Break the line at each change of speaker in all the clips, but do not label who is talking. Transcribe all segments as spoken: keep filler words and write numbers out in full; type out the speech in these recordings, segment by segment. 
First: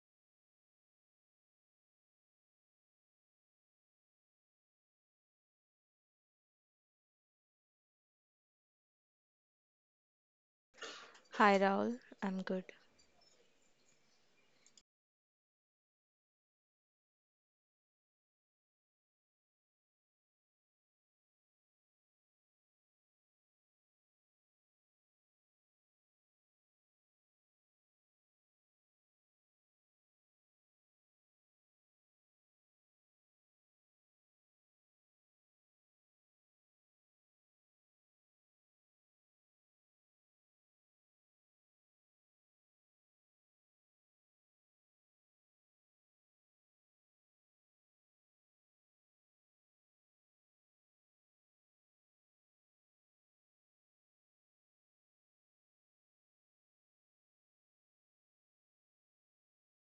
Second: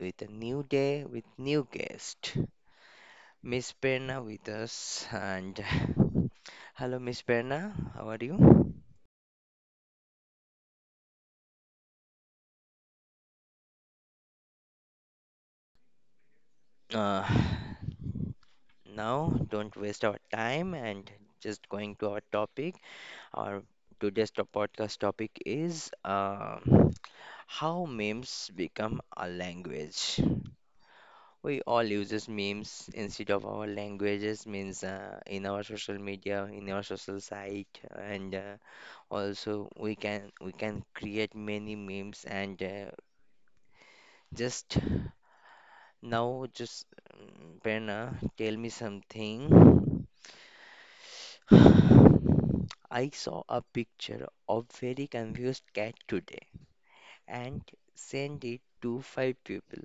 with a new day with new guest, Miss Perna with us. And hello, Miss Perna, how are you?
Hi Raul, I'm good.
Uh, Now, don't waste our time and just going to our topic. Our today's to- podcast topic is um how memes become a language. We all uses memes instead of our languages, means uh, in our social media, in our social site, and uh, also we can we can create many memes. And uh, just now, just mm, Prerna, tell me something. I saw a picture of very confused cat today and sent it to five people.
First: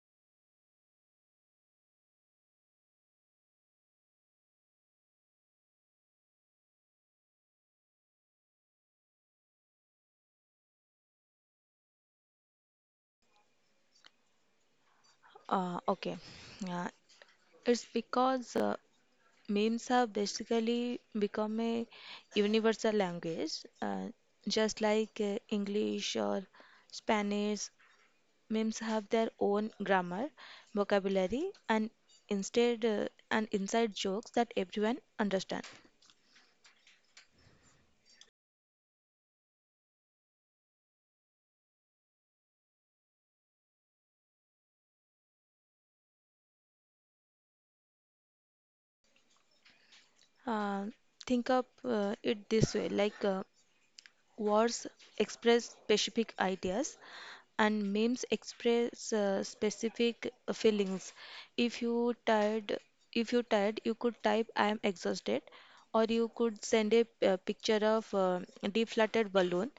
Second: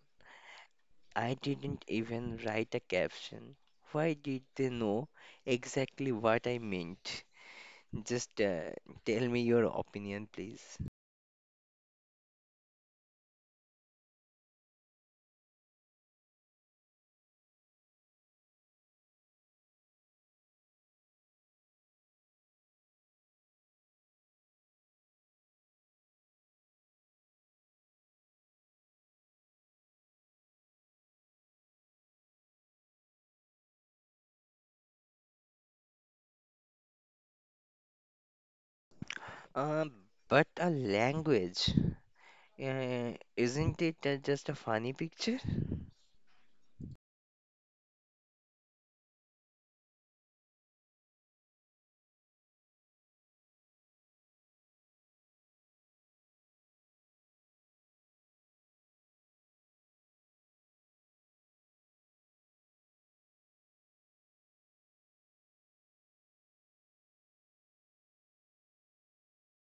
I didn't even write a caption. Why did they know exactly what I meant? Just uh, tell me your opinion, please.
Uh, okay, uh, it's because uh, memes have basically become a universal language, uh, just like uh, English or Spanish. Memes have their own grammar, vocabulary, and instead uh, and inside jokes that everyone understand.
Um, but a language, uh, isn't it uh, just a funny picture?
Uh, think of uh, it this way, like uh, words express specific ideas and memes express uh, specific uh, feelings. If you tired, if you tired, you could type "I am exhausted," or you could send a uh, picture of uh, deflated balloon.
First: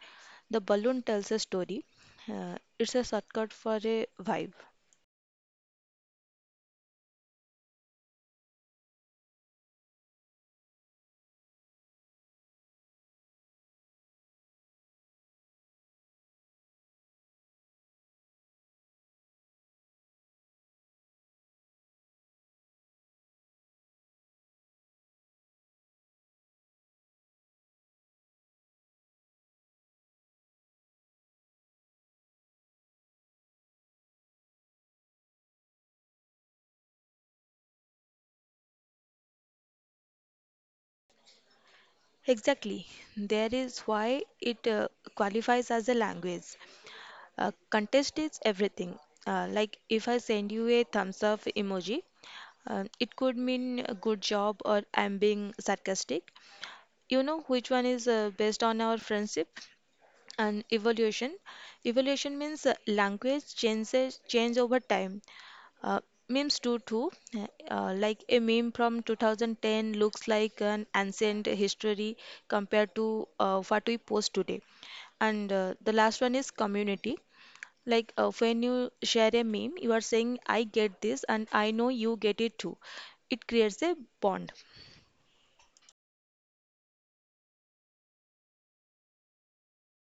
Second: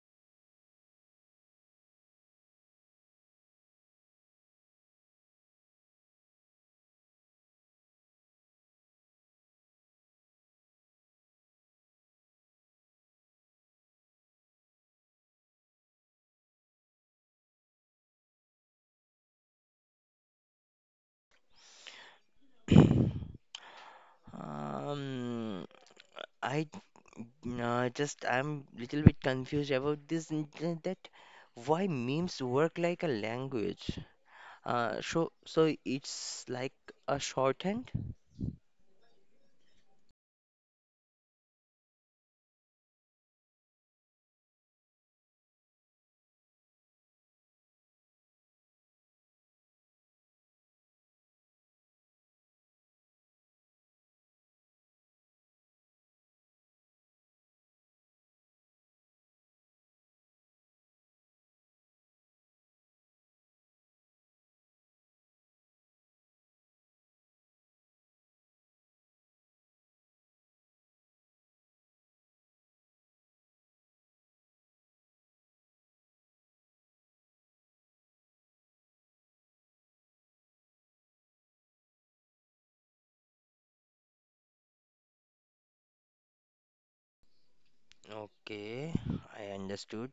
The balloon tells a story. Uh, it's a shortcut for a vibe.
Um, I no, just I'm little bit confused about this n- n- that why memes work like a language. Uh, so so it's like a shorthand.
Exactly. There is why it uh, qualifies as a language. Uh, contest is everything. Uh, like if I send you a thumbs up emoji, Uh, it could mean a good job or I'm being sarcastic. You know which one is uh, based on our friendship and evolution. Evolution means uh, language changes change over time. Uh, memes do too. Uh, like a meme from two thousand ten looks like an ancient history compared to uh, what we post today. And uh, the last one is community. Like uh, when you share a meme, you are saying, I get this and I know you get it too. It creates a bond.
Okay, I understood.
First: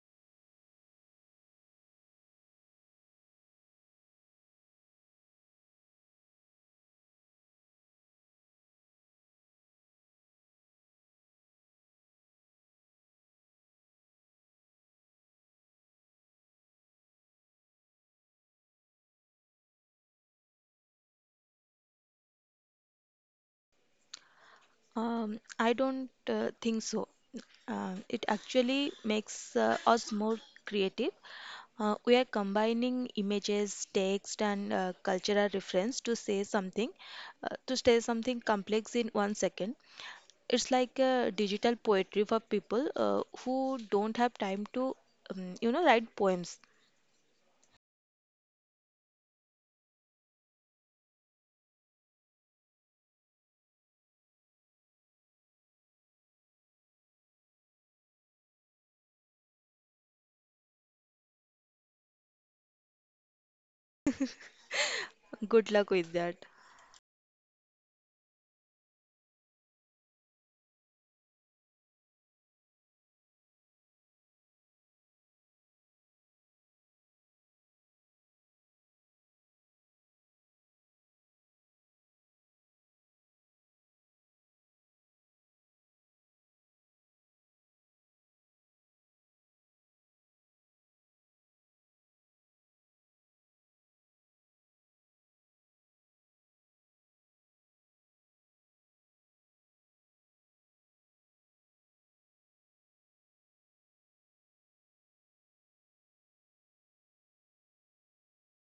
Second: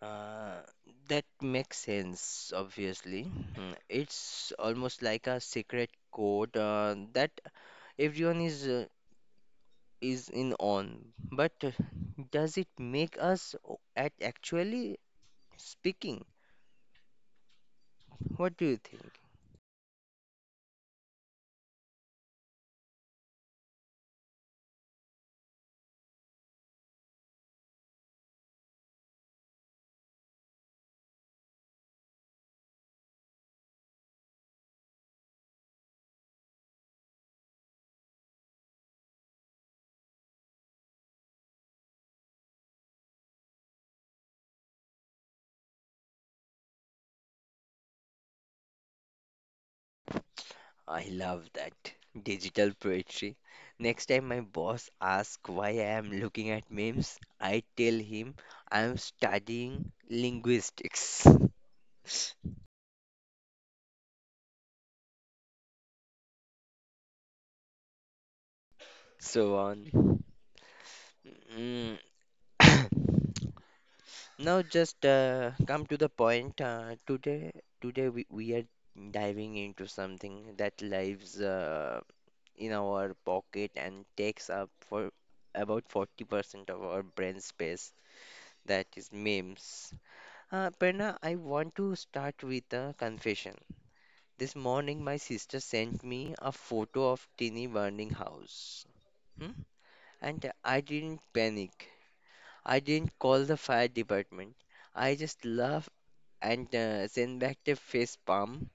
Uh, that makes sense, obviously. Mm, it's almost like a secret code uh, that everyone is uh, is in on. But uh, does it make us o- at actually speaking? What do you think?
Um, I don't uh, think so. Uh, it actually makes uh, us more creative. Uh, we are combining images, text, and uh, cultural reference to say something, uh, to say something complex in one second. It's like a digital poetry for people uh, who don't have time to, um, you know, write poems.
I love that digital poetry. Next time my boss asks why I am looking at memes, I tell him I am studying linguistics.
Good luck with that.
So on. Mm. Now just uh, come to the point. Uh, today, today we, we are diving into something that lives uh, in our pocket and takes up for about forty percent of our brain space. That is memes. Uh, Prerna, I want to start with a confession. This morning, my sister sent me a photo of teeny burning house. Hmm? And I didn't panic. I didn't call the fire department. I just laugh and uh, send back the face palm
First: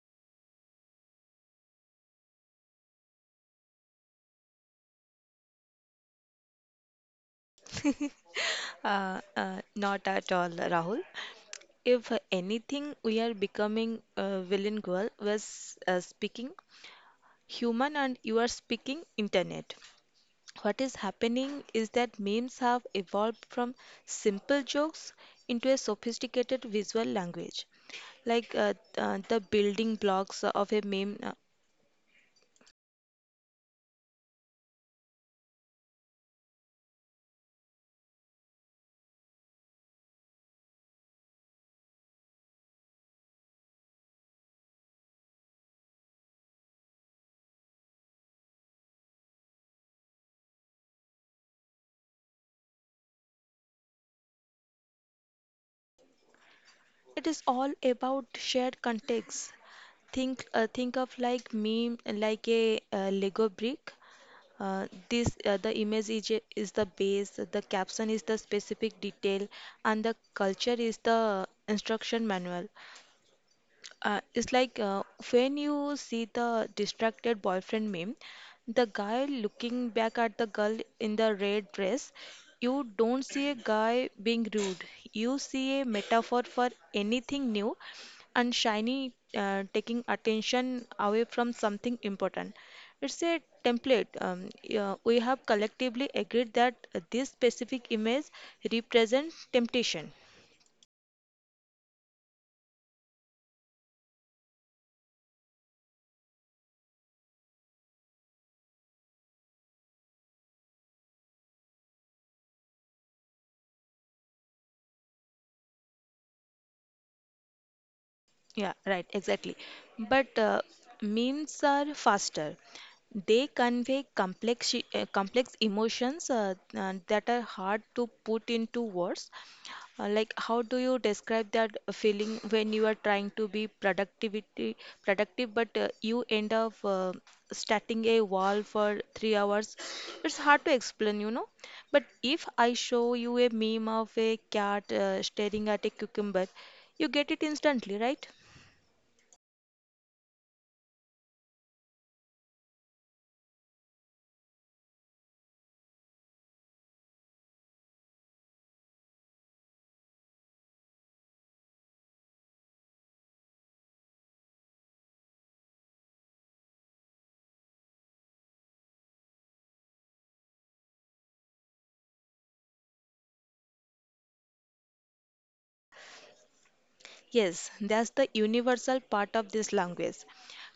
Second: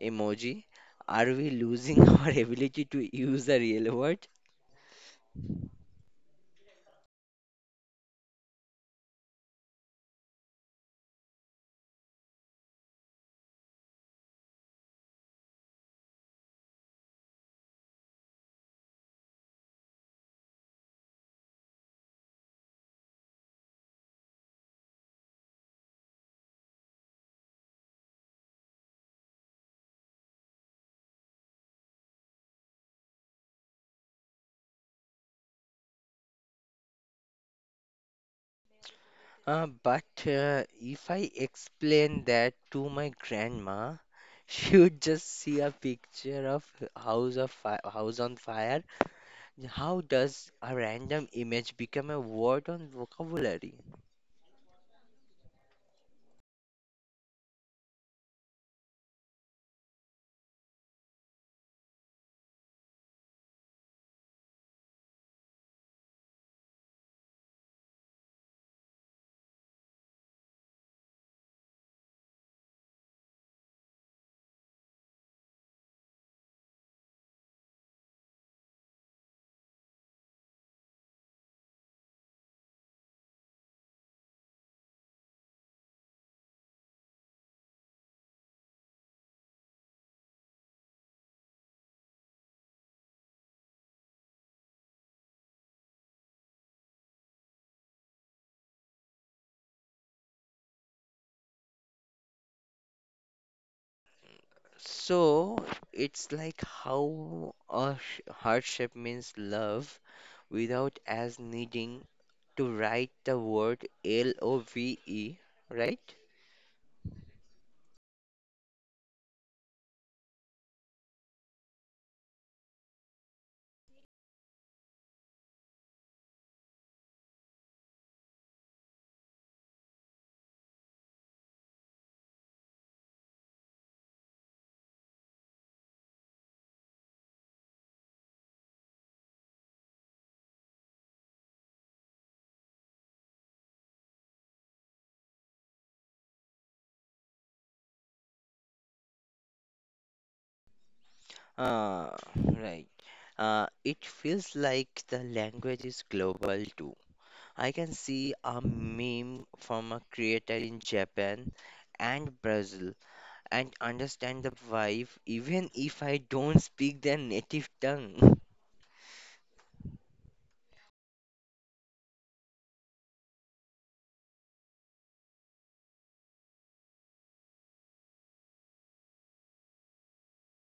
emoji. Are we losing our ability to use the real word?
uh, uh, Not at all, Rahul. If anything, we are becoming uh, bilingual. Was uh, speaking human and you are speaking internet. What is happening is that memes have evolved from simple jokes into a sophisticated visual language. Like uh, uh, the building blocks of a meme, uh,
Uh, but uh, if I explain that to my grandma, she would just see a picture of house of fi house on fire. How does a random image become a word on vocabulary?
it is all about shared context. Think uh, think of like meme like a uh, lego brick. Uh, this uh, The image is, is the base, the caption is the specific detail, and the culture is the instruction manual. Uh, it's like uh, when you see the distracted boyfriend meme, the guy looking back at the girl in the red dress, you don't see a guy being rude. You see a metaphor for anything new and shiny uh, taking attention away from something important. It's a template. Um, yeah, we have collectively agreed that this specific image represents temptation.
So it's like how a sh- hardship means love without as needing to write the word L O V E, right?
Yeah, right, exactly. But uh, memes are faster. They convey complex uh, complex emotions uh, uh, that are hard to put into words. Uh, like, how do you describe that feeling when you are trying to be productivity productive, but uh, you end up uh, starting a wall for three hours? It's hard to explain, you know. But if I show you a meme of a cat uh, staring at a cucumber, you get it instantly, right?
Uh, right. Uh, it feels like the language is global too. I can see a meme from a creator in Japan and Brazil and understand the vibe even if I don't speak their native tongue.
Yes, that's the universal part of this language.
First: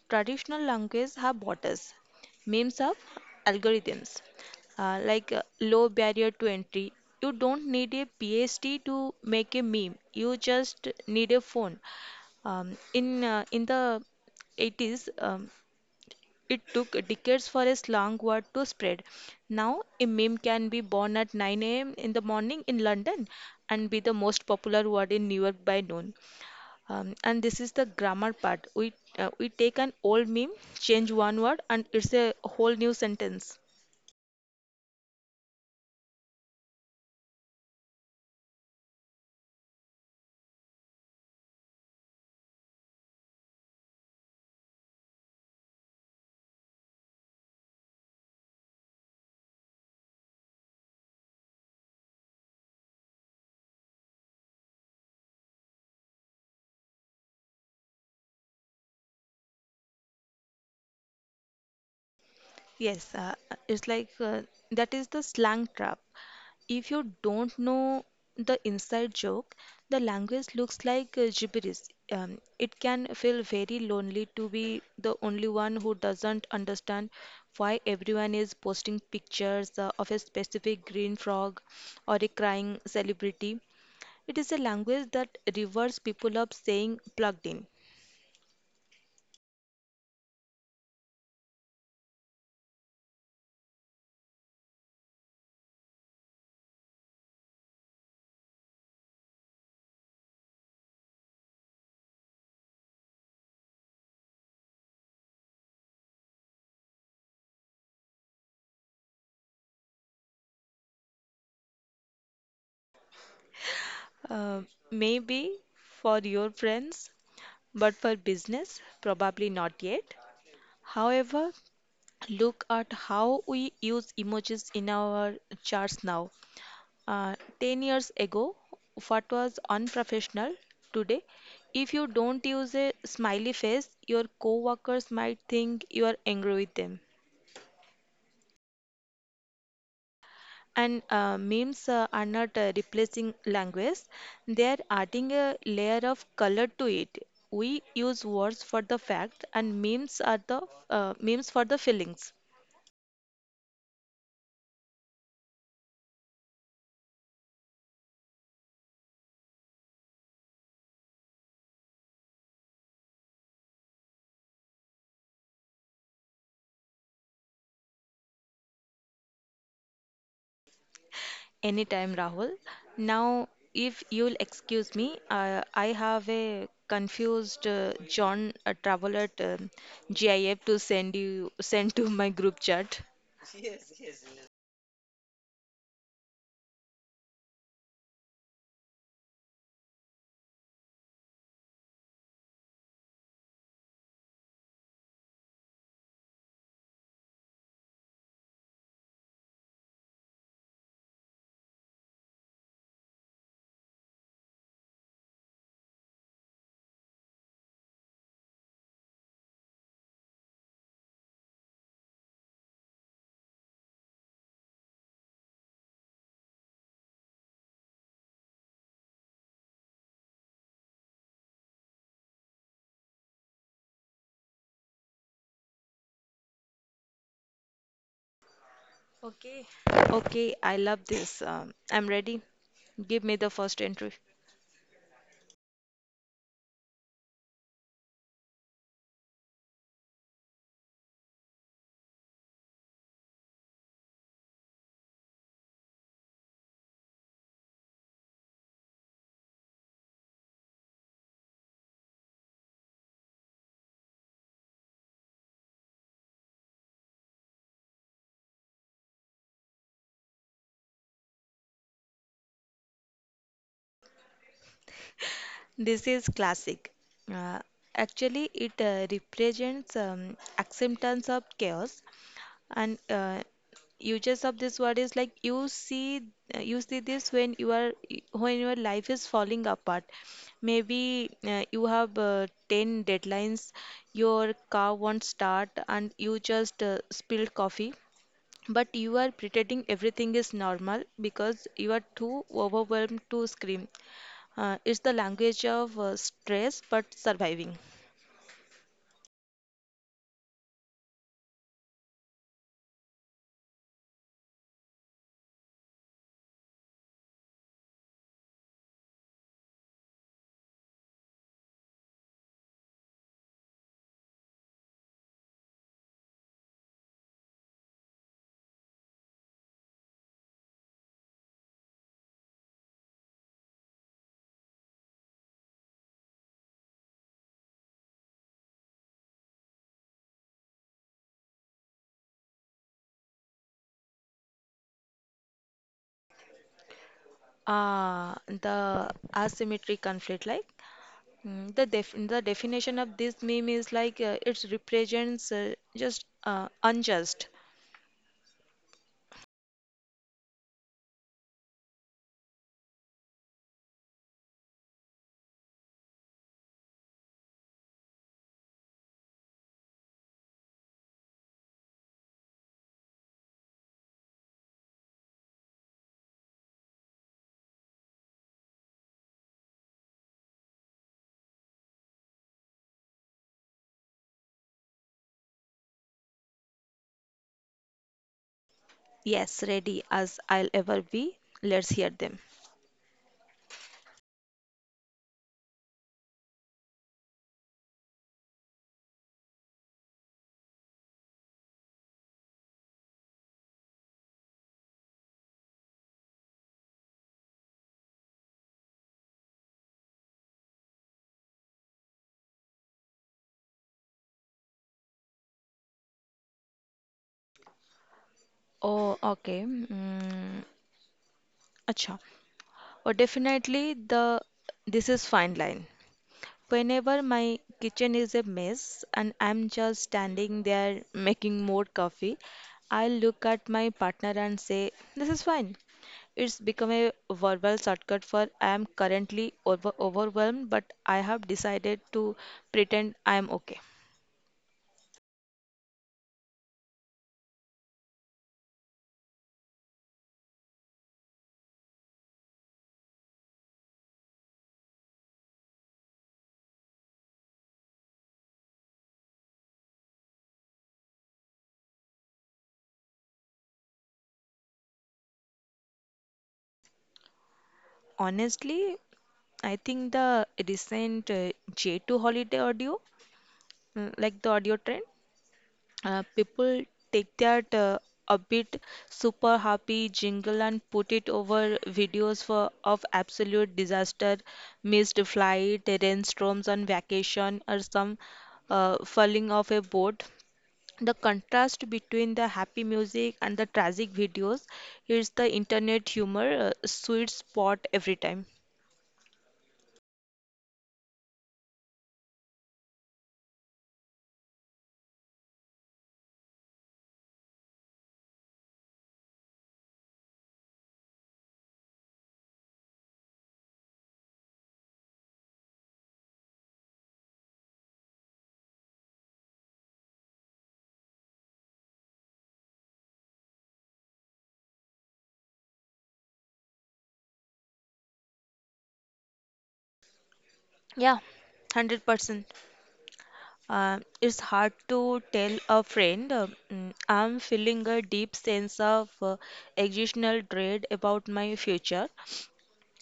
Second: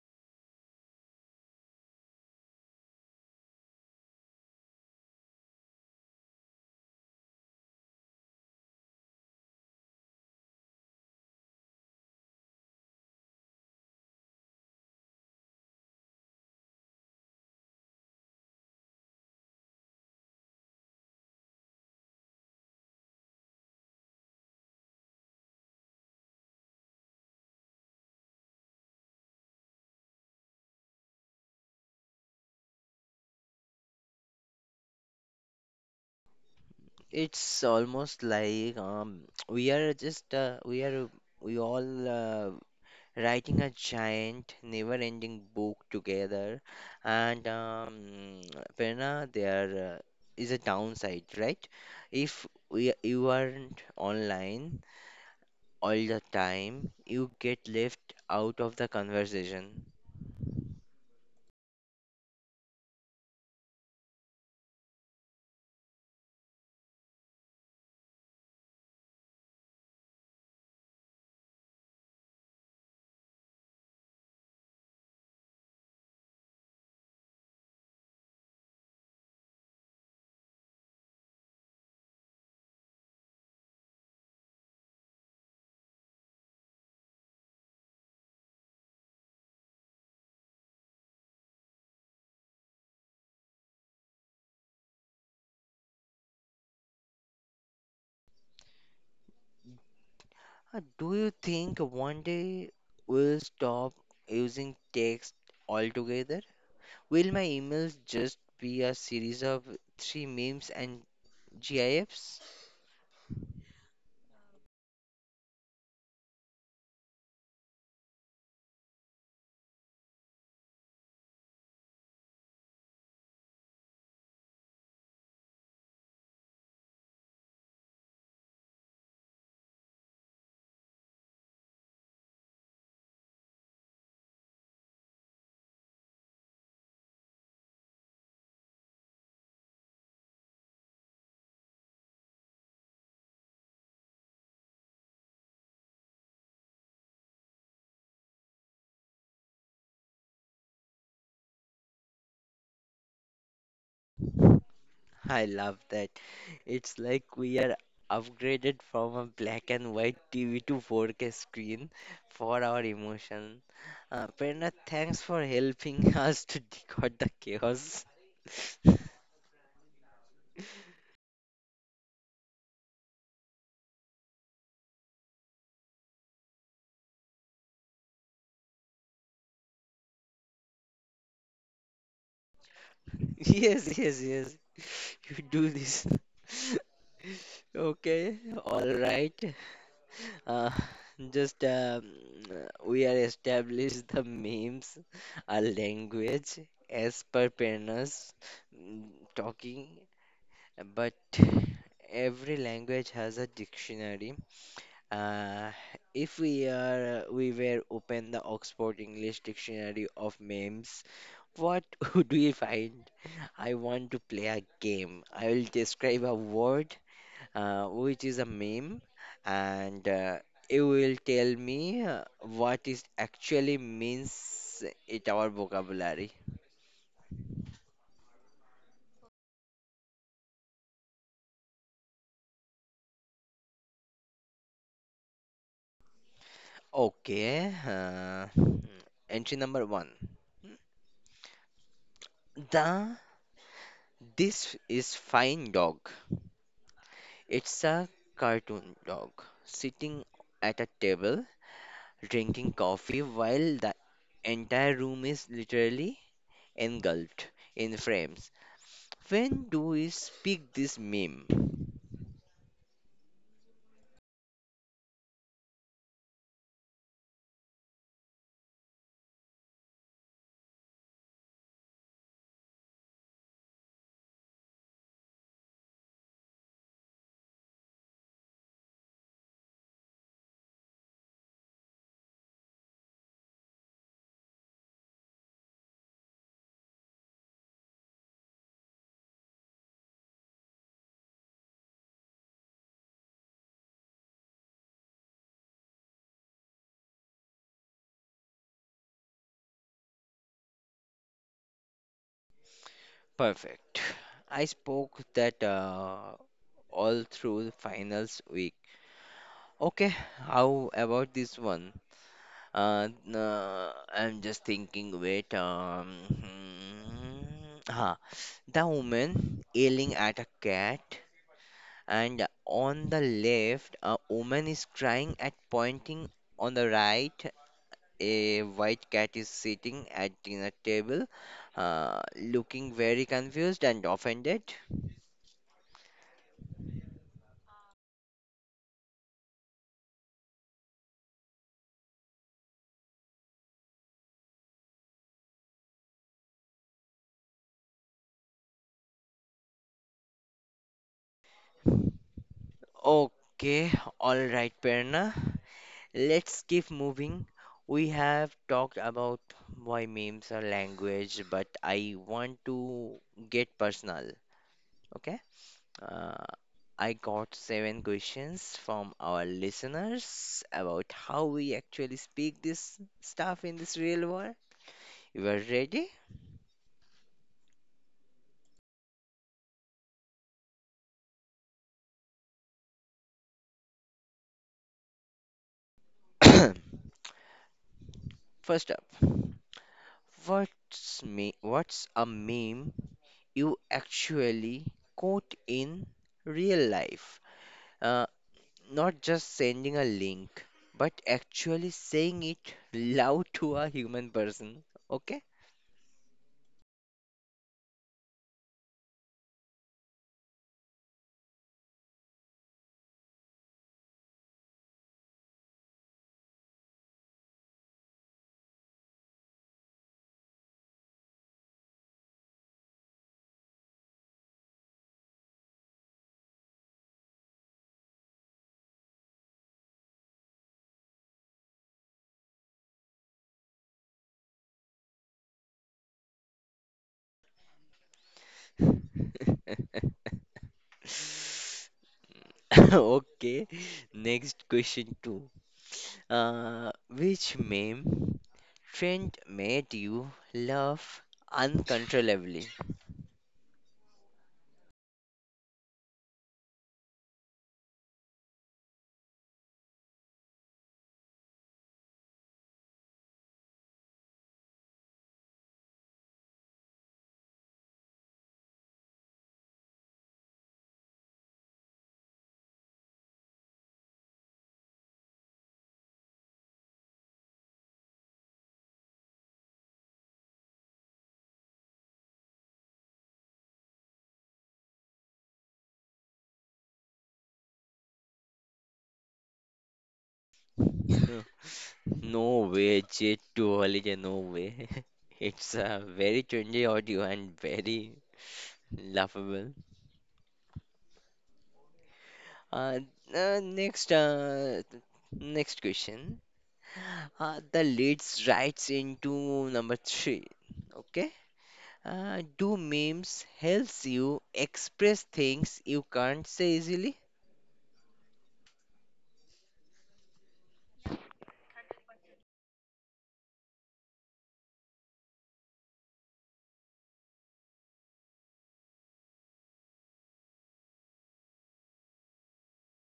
Traditional language have borders, memes of algorithms, uh, like uh, low barrier to entry. You don't need a PhD to make a meme. You just need a phone. Um, in uh, in the eighties, um, it took decades for a slang word to spread. Now, a meme can be born at nine a m in the morning in London and be the most popular word in New York by noon. Um, and this is the grammar part. We uh, we take an old meme, change one word, and it's a whole new sentence.
It's almost like um, we are just uh, we are we all uh, writing a giant, never-ending book together, and um, Prerna, there uh, is a downside, right? If we you aren't online all the time, you get left out of the conversation.
Yes, uh, it's like uh, that is the slang trap. If you don't know the inside joke, the language looks like uh, gibberish. Um, it can feel very lonely to be the only one who doesn't understand why everyone is posting pictures uh, of a specific green frog or a crying celebrity. It is a language that reverse people up saying plugged in.
Uh, do you think one day we'll stop using text altogether? Will my emails just be a series of three memes and GIFs?
Uh, maybe for your friends, but for business, probably not yet. However, look at how we use emojis in our charts now. Uh, ten years ago, what was unprofessional today? If you don't use a smiley face, your coworkers might think you are angry with them. And uh, memes uh, are not uh, replacing language, they are adding a layer of color to it. We use words for the fact, and memes are the uh, memes for the feelings.
I love that. It's like we are upgraded from a black and white T V to four K screen for our emotion. Uh, Prerna, thanks for helping us to decode the chaos.
Anytime, Rahul. Now, if you'll excuse me, uh, I have a confused uh, John uh, Travolta um GIF to send you send to my group chat.
Yes, yes, yes. You do this. Okay, all right. Uh, just um, uh, we are established the memes, a language as per partners mm, talking, but every language has a dictionary. Uh, if we are we were open the Oxford English Dictionary of memes, what would we find? I want to play a game. I will describe a word uh, which is a meme, and uh, it will tell me uh, what is actually means It our vocabulary.
Okay. Okay, I love this. Um, I'm ready. Give me the first entry.
Okay, uh, entry number one. The This is fine dog. It's a cartoon dog sitting at a table drinking coffee while the entire room is literally engulfed in frames. When do we speak this meme?
This is classic. Uh, actually, it uh, represents um, acceptance of chaos and uh, uses of this word is like you see uh, you see this when you are when your life is falling apart. Maybe uh, you have uh, ten deadlines, your car won't start, and you just uh, spilled coffee. But you are pretending everything is normal because you are too overwhelmed to scream. Uh, it's the language of uh, stress but surviving.
Perfect. I spoke that uh, all through the finals week. Okay, how about this one? Uh, no, I'm just thinking, wait, um, hmm, huh. The woman yelling at a cat, and on the left, a woman is crying at pointing. On the right, a white cat is sitting at dinner table, uh, looking very confused and offended.
Ah, the asymmetric conflict, like mm, the def the definition of this meme is like uh, it represents uh, just uh, unjust.
Okay, all right, Perna. Let's keep moving. We have talked about why memes are language, but I want to get personal. Okay? Uh, I got seven questions from our listeners about how we actually speak this stuff in this real world. You are ready?
Yes, ready as I'll ever be. Let's hear them.
First up. What's me what's a meme you actually quote in real life? Uh, not just sending a link, but actually saying it loud to a human person. Okay?
Oh, okay. Mm, acha. Oh, definitely the this is fine line. Whenever my kitchen is a mess and I'm just standing there making more coffee, I look at my partner and say, "This is fine." It's become a verbal shortcut for I'm currently over- overwhelmed, but I have decided to pretend I'm okay.
Okay. Next question two. Uh, which meme trend made you laugh uncontrollably?
Honestly, I think the recent uh, J two holiday audio, mm, like the audio trend, Uh, people take that uh, a bit super happy jingle and put it over videos for, of absolute disaster, missed flight, rainstorms on vacation, or some uh, falling off a boat. The contrast between the happy music and the tragic videos is the internet humor uh, sweet spot every time.
No way, J to holiday, no way. It's a very trendy audio and very laughable. Uh, uh, next, uh, Next question. Uh, the leads right into number three. Okay. Uh, do memes helps you express things you can't say easily?
Yeah, one hundred percent. Uh, it's hard to tell a friend, uh, "Mm, I'm feeling a deep sense of uh, existential dread about my future."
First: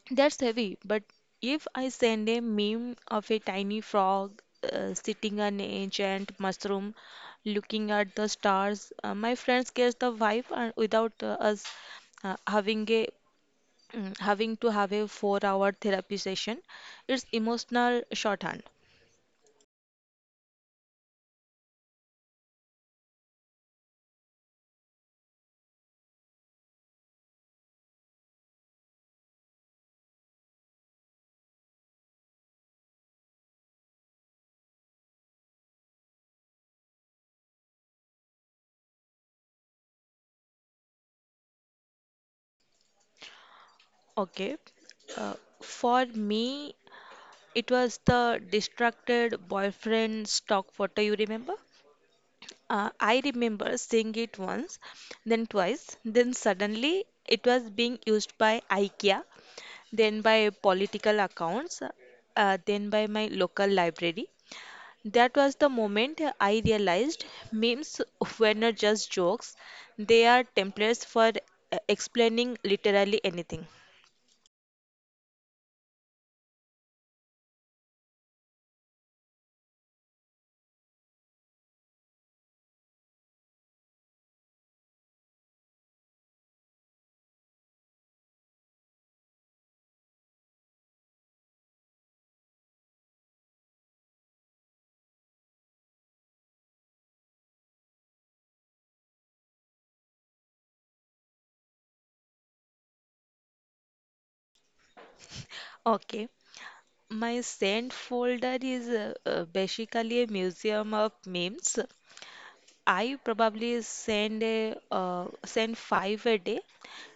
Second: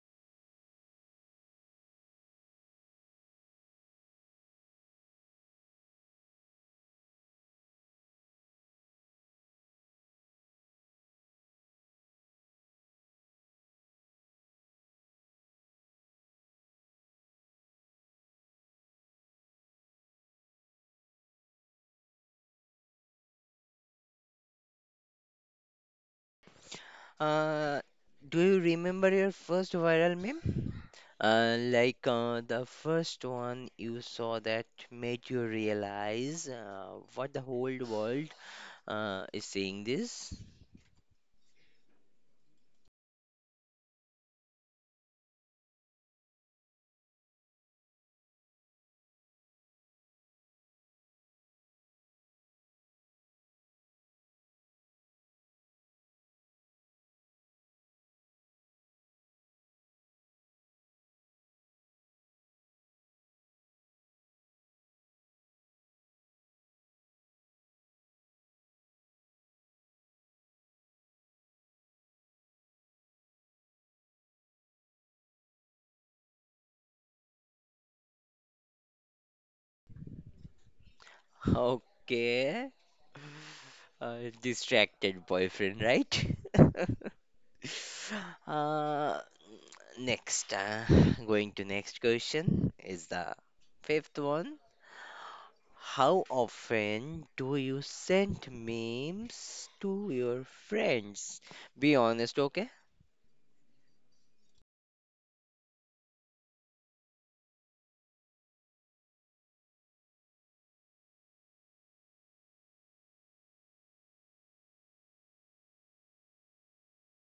That's heavy, but if I send a meme of a tiny frog uh, sitting on a giant mushroom looking at the stars, uh, my friends get the vibe and without uh, us uh, having a mm, having to have a four-hour therapy session. It's emotional shorthand.
Uh, do you remember your first viral meme? Uh, like uh, the first one you saw that made you realize uh, what the whole world uh, is saying this?
Okay. Uh, for me, it was the distracted boyfriend stock photo, you remember? Uh, I remember seeing it once, then twice, then suddenly it was being used by IKEA, then by political accounts, uh, then by my local library. That was the moment I realized memes were not just jokes, they are templates for uh, explaining literally anything.
Okay. Uh, distracted boyfriend, right? Uh, next, uh, Going to next question is the fifth one. How often do you send memes to your friends? Be honest, okay?
Okay, my sent folder is uh, uh, basically a museum of memes. I probably send a uh, send five a day.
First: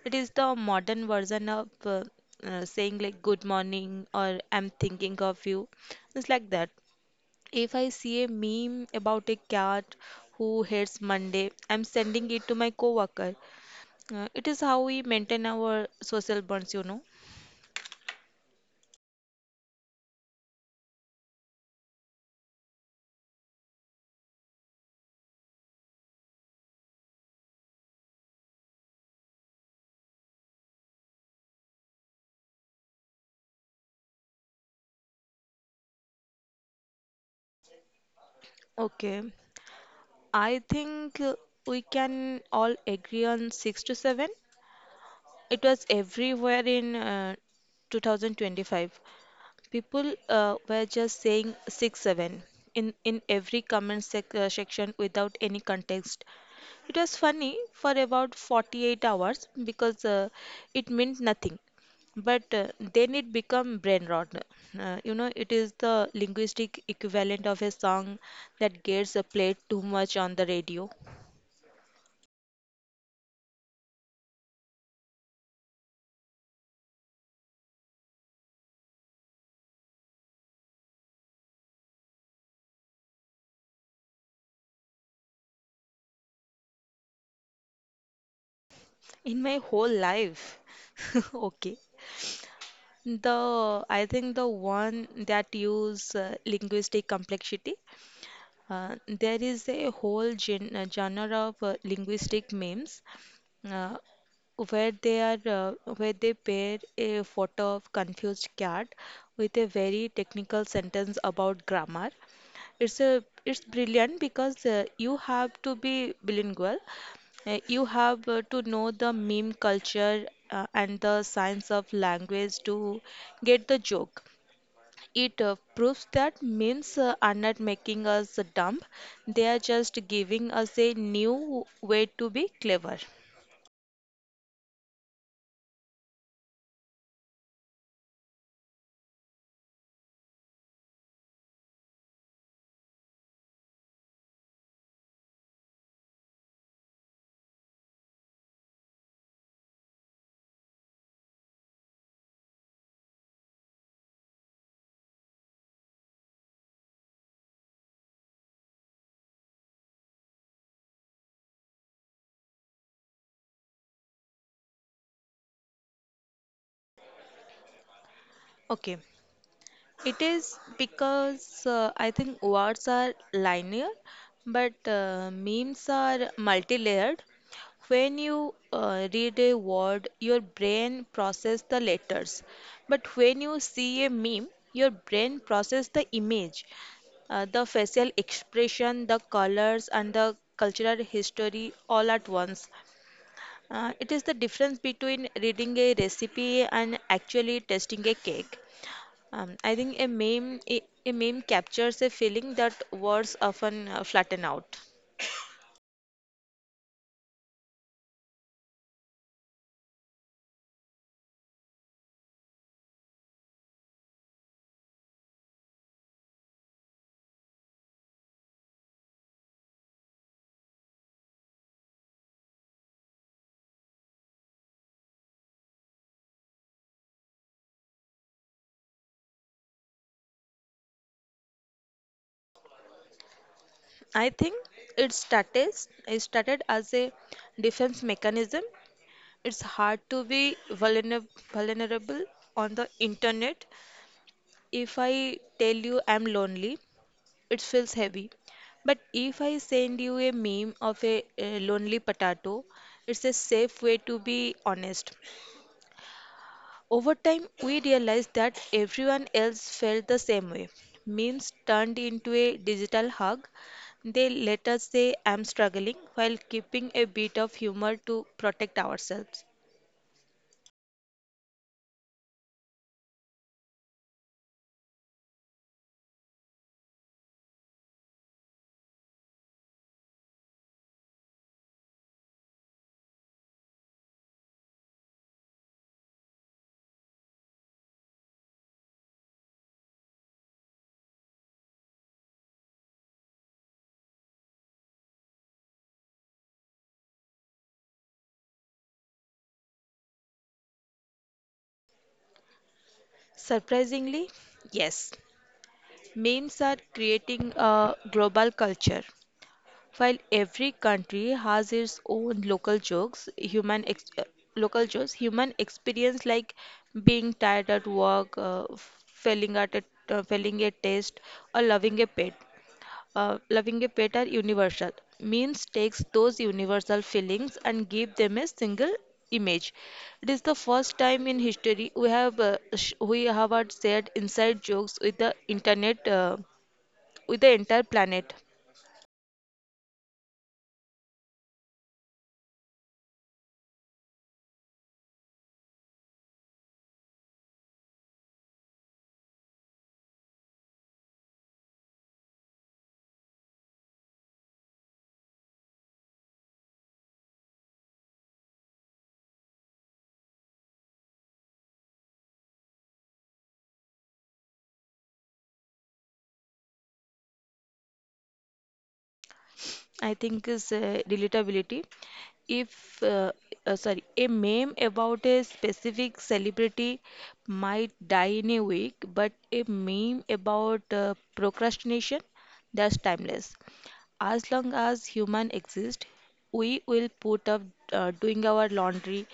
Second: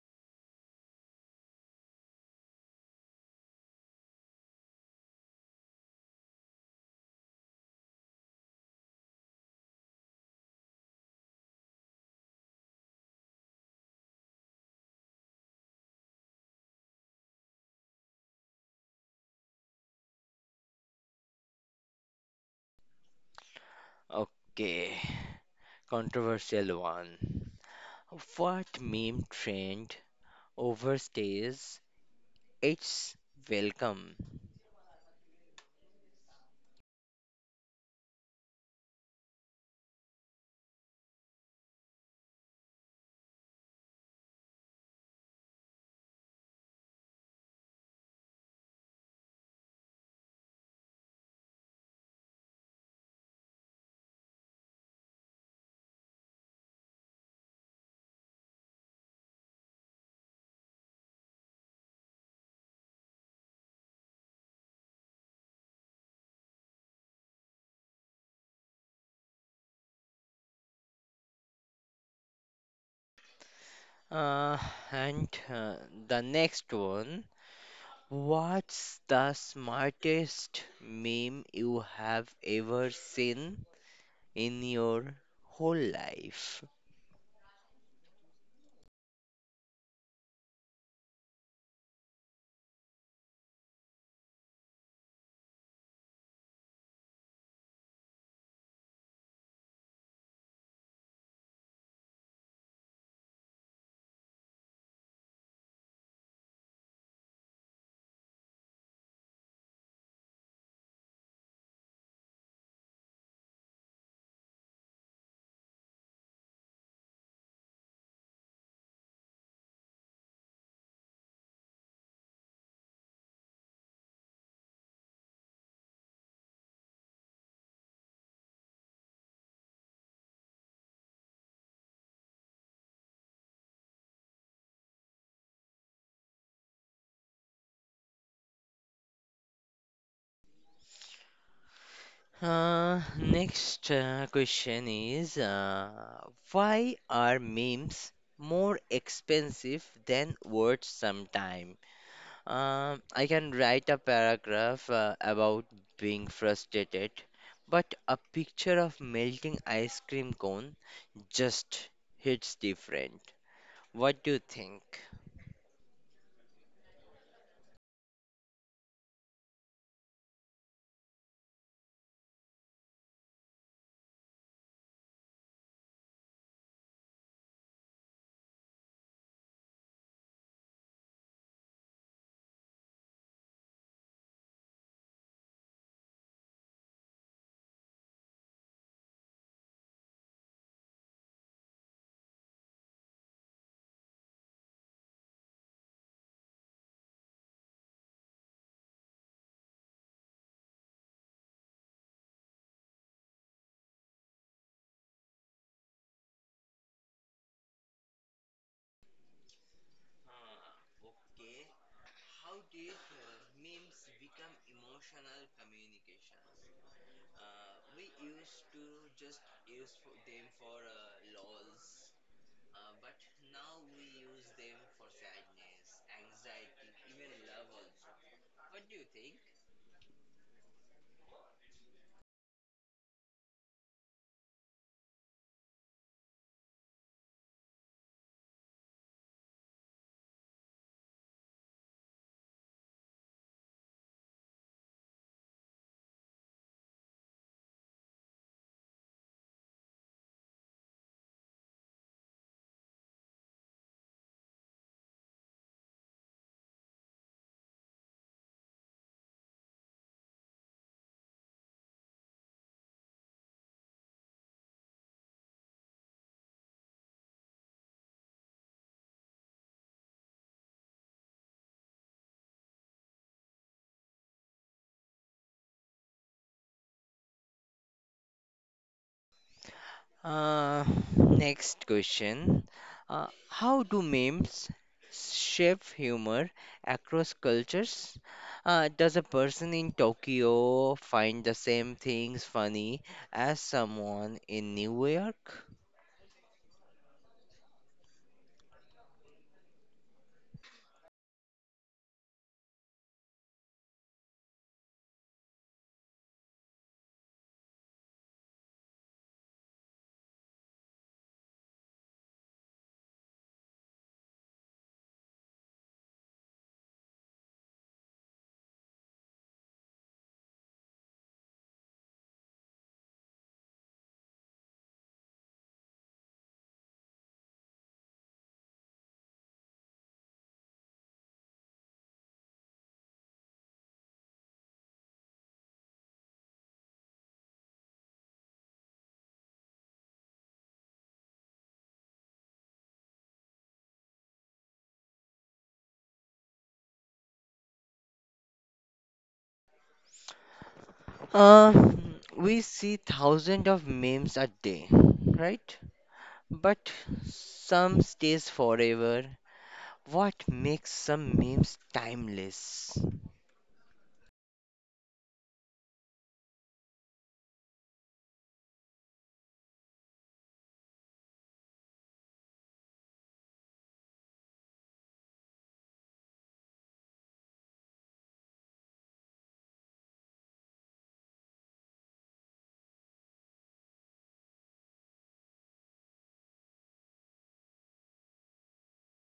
It is the modern version of uh, uh, saying like good morning or I'm thinking of you. It's like that. If I see a meme about a cat who hates Monday, I'm sending it to my coworker. Uh, it is how we maintain our social bonds, you know.
Okay, controversial one. What meme trend overstays its welcome?
Okay. I think uh, we can all agree on six to seven. It was everywhere in uh, two thousand twenty-five. People uh, were just saying six seven in, in every comment sec- uh, section without any context. It was funny for about forty-eight hours because uh, it meant nothing. But uh, then it become brain rot. Uh, you know, it is the linguistic equivalent of a song that gets uh, played too much on the radio.
Uh, and uh, The next one. What's the smartest meme you have ever seen in your whole life?
In my whole life. Okay. The I think the one that use uh, linguistic complexity. Uh, there is a whole gen uh, genre of uh, linguistic memes, uh, where they are uh, where they pair a photo of confused cat with a very technical sentence about grammar. It's a it's brilliant because uh, you have to be bilingual, uh, you have uh, to know the meme culture uh, and the science of language to get the joke. It uh, proves that memes uh, are not making us dumb, they are just giving us a new way to be clever.
Uh, next uh, question is, uh, why are memes more expensive than words sometime? Um, I can write a paragraph uh, about being frustrated, but a picture of melting ice cream cone just hits different. What do you think?
Okay, it is because uh, I think words are linear, but uh, memes are multi-layered. When you uh, read a word, your brain process the letters. But when you see a meme, your brain process the image, uh, the facial expression, the colors, and the cultural history all at once. Uh, it is the difference between reading a recipe and actually tasting a cake. Um, I think a meme a, a meme captures a feeling that words often uh, flatten out.
Okay, how did uh, memes become emotional communication? Uh, we used to just use for them for uh, lols, uh, but now we use them for sadness, anxiety, even love also. What do you think?
I think it started it started as a defense mechanism. It's hard to be vulnerable vulnerable on the internet. If I tell you I'm lonely, it feels heavy. But if I send you a meme of a, a lonely potato, it's a safe way to be honest. Over time, we realized that everyone else felt the same way. Memes turned into a digital hug. They let us say, I'm struggling, while keeping a bit of humor to protect ourselves.
Uh, next question. Uh, how do memes shape humor across cultures? Uh, does a person in Tokyo find the same things funny as someone in New York?
Surprisingly, yes, memes are creating a global culture. While every country has its own local jokes, human ex uh, local jokes, human experience like being tired at work, uh, failing at a, uh, failing a test, or loving a pet. Uh, loving a pet are universal. Memes takes those universal feelings and give them a single image. It is the first time in history we have uh, sh we have had shared inside jokes with the internet uh, with the entire planet.
Uh, we see thousands of memes a day, right? But some stays forever. What makes some memes timeless?
I think is uh, relatability. If uh, uh, sorry, A meme about a specific celebrity might die in a week, but a meme about uh, procrastination, that's timeless. As long as human exist, we will put up uh, doing our laundry.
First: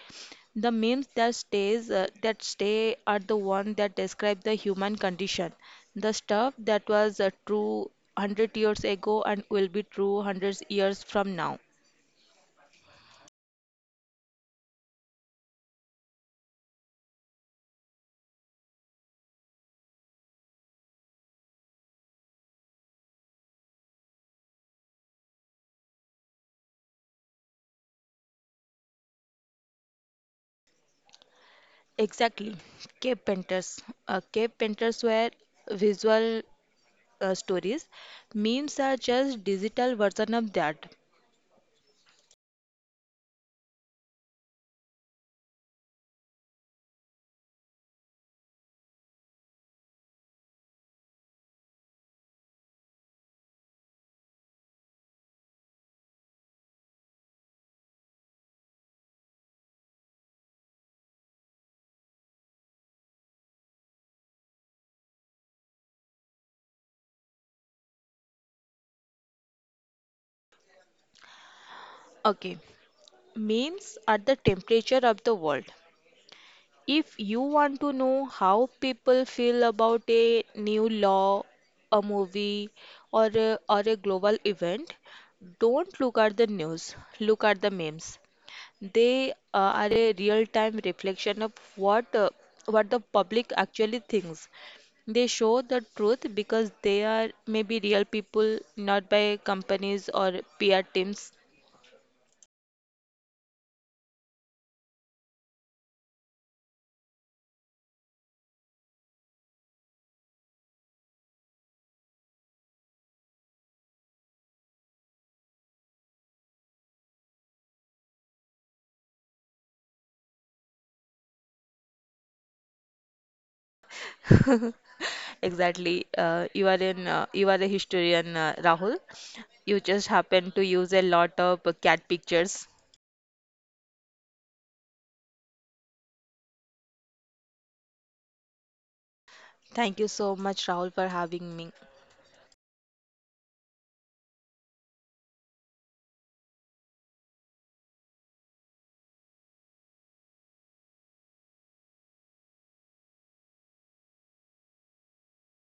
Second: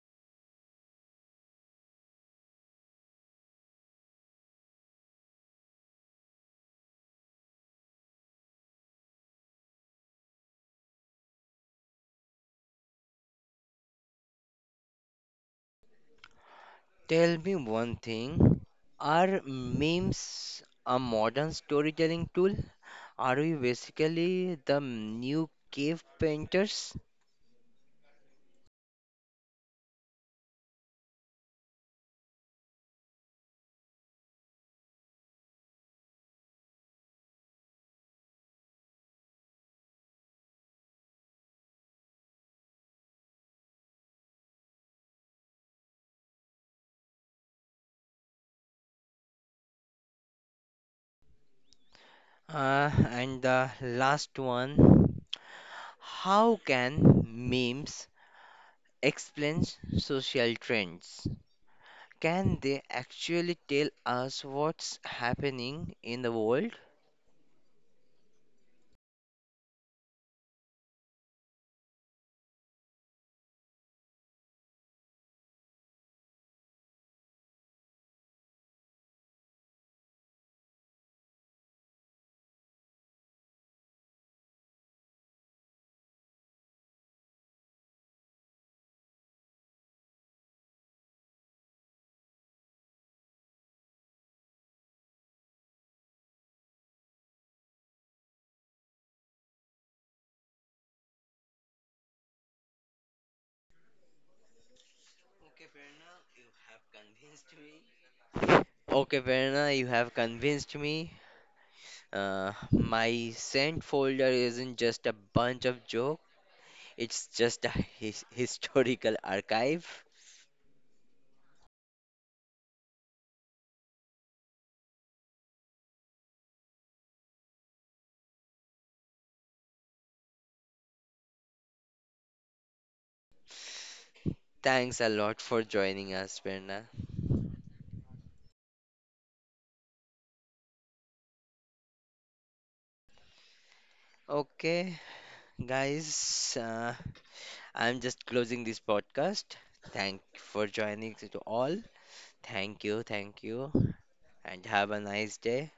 The memes that stays uh, that stay are the one that describe the human condition. The stuff that was uh, true one hundred years ago and will be true hundreds years from now.
Tell me one thing. Are memes a modern storytelling tool? Are we basically the new cave painters?
Exactly. Cave painters. Uh, cave painters were visual uh, stories. Memes are just digital version of that.
Uh, and the last one, how can memes explain social trends? Can they actually tell us what's happening in the world?
Okay. Memes are the temperature of the world. If you want to know how people feel about a new law, a movie, or a, or a global event, don't look at the news, look at the memes. They uh, are a real-time reflection of what uh, what the public actually thinks. They show the truth because they are maybe real people, not by companies or P R teams.
Okay, Verna, you have convinced me. Uh, my sent folder isn't just a bunch of jokes, it's just a his historical archive.
Exactly. Uh, you are in uh, you are a historian, uh, Rahul. You just happen to use a lot of uh, cat pictures.
Thanks a lot for joining us, Verna.
Thank you so much, Rahul, for having me.
Okay, guys, uh, I'm just closing this podcast. Thank for joining to all. Thank you, thank you, and have a nice day.